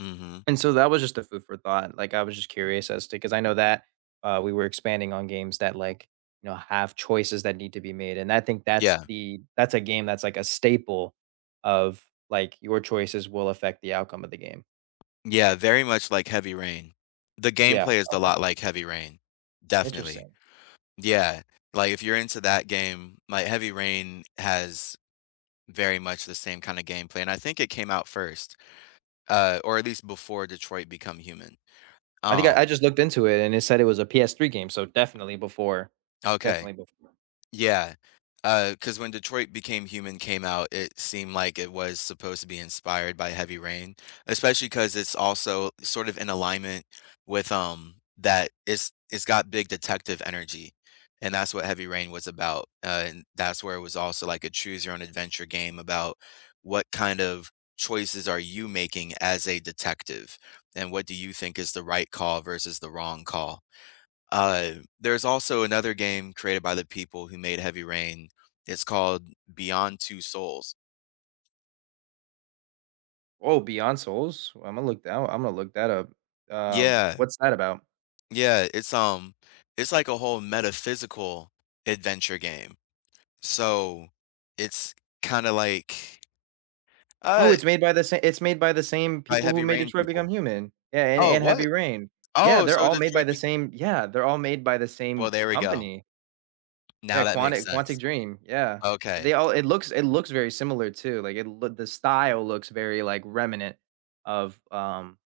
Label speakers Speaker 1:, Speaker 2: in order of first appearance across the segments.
Speaker 1: Mhm.
Speaker 2: And so that was just a food for thought, like, I was just curious as to 'cause I know that, uh, we were expanding on games that, like, you know, have choices that need to be made, and I think that's
Speaker 1: Yeah.
Speaker 2: the that's a game that's like a staple of like, your choices will affect the outcome of the game.
Speaker 1: Yeah,
Speaker 2: Right.
Speaker 1: very much like Heavy Rain. The
Speaker 2: Yeah,
Speaker 1: gameplay is da
Speaker 2: okay.
Speaker 1: lot like Heavy Rain, definitely.
Speaker 2: Interesting.
Speaker 1: Yeah, like, if you're into that game like, Heavy Rain has very much the same kinda gameplay, and I think it came out 1st, uh, or at least before Detroit: Become Human,
Speaker 2: I think I
Speaker 1: um
Speaker 2: I just looked into it, and it said it was a PS3 game, so definitely before.
Speaker 1: Okay.
Speaker 2: Definitely before.
Speaker 1: Yeah, uh, 'cause when Detroit: Became Human came out, it seemed like it was supposed to be inspired by Heavy Rain, especially 'cause it's also sort of in alignment with, um that it's it's got big detective energy, and that's what Heavy Rain was about, uh, and that's where it was also, like, a choose your own adventure game about what kind of choices are you making as a detective, and what do you think is the right call versus the wrong call. Uh, there's also another game created by the people who made Heavy Rain, it's called Beyond: Two Souls.
Speaker 2: Oh, beyond souls? Imma look that o Imma look that up. Um,
Speaker 1: Yeah.
Speaker 2: what's that about?
Speaker 1: Yeah, it's, um, it's, like, a whole metaphysical adventure game. So, it's kinda like,
Speaker 2: Oh,
Speaker 1: uh, it
Speaker 2: it's made by the sa it's made by the same
Speaker 1: I
Speaker 2: people who
Speaker 1: Heavy
Speaker 2: made
Speaker 1: Rain
Speaker 2: Detroit: Become
Speaker 1: people.
Speaker 2: Human. Yeah, and
Speaker 1: Oh,
Speaker 2: and Heavy
Speaker 1: what?
Speaker 2: Rain. Yeah,
Speaker 1: Oh,
Speaker 2: they're
Speaker 1: so
Speaker 2: all made by
Speaker 1: Detroit
Speaker 2: the
Speaker 1: be
Speaker 2: same Yeah, they're all made by the
Speaker 1: Well,
Speaker 2: same
Speaker 1: there we go.
Speaker 2: company. Yeah,
Speaker 1: Now that makes
Speaker 2: Quantic Quantic
Speaker 1: sense.
Speaker 2: Dream, yeah,
Speaker 1: Okay.
Speaker 2: they all it looks it looks very similar too, like it loo the style looks very, like remnant, of, um,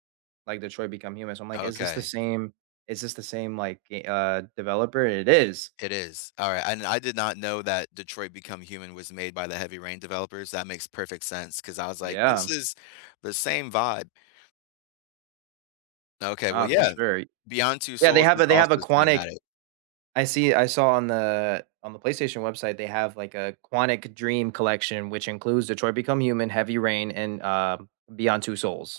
Speaker 2: like Detroit: Become Human, so I'm like is this the
Speaker 1: Okay.
Speaker 2: same is this the same, like, ga uh, developer, it is.
Speaker 1: It is, alright, I no I did not know that Detroit: Become Human was made by the Heavy Rain developers, that makes perfect sense 'cause I was like, "This
Speaker 2: Yeah.
Speaker 1: is the same vibe." Okay, well,
Speaker 2: Uh, for
Speaker 1: yeah,
Speaker 2: sure.
Speaker 1: Beyond Two
Speaker 2: Yeah, they
Speaker 1: Souls is
Speaker 2: have they have
Speaker 1: also
Speaker 2: a Quantic
Speaker 1: cinematic.
Speaker 2: I see I saw on the on the PlayStation website, they have, like, a Quantic Dream collection, which includes Detroit: Become Human, Heavy Rain and, uh, Beyond: Two Souls.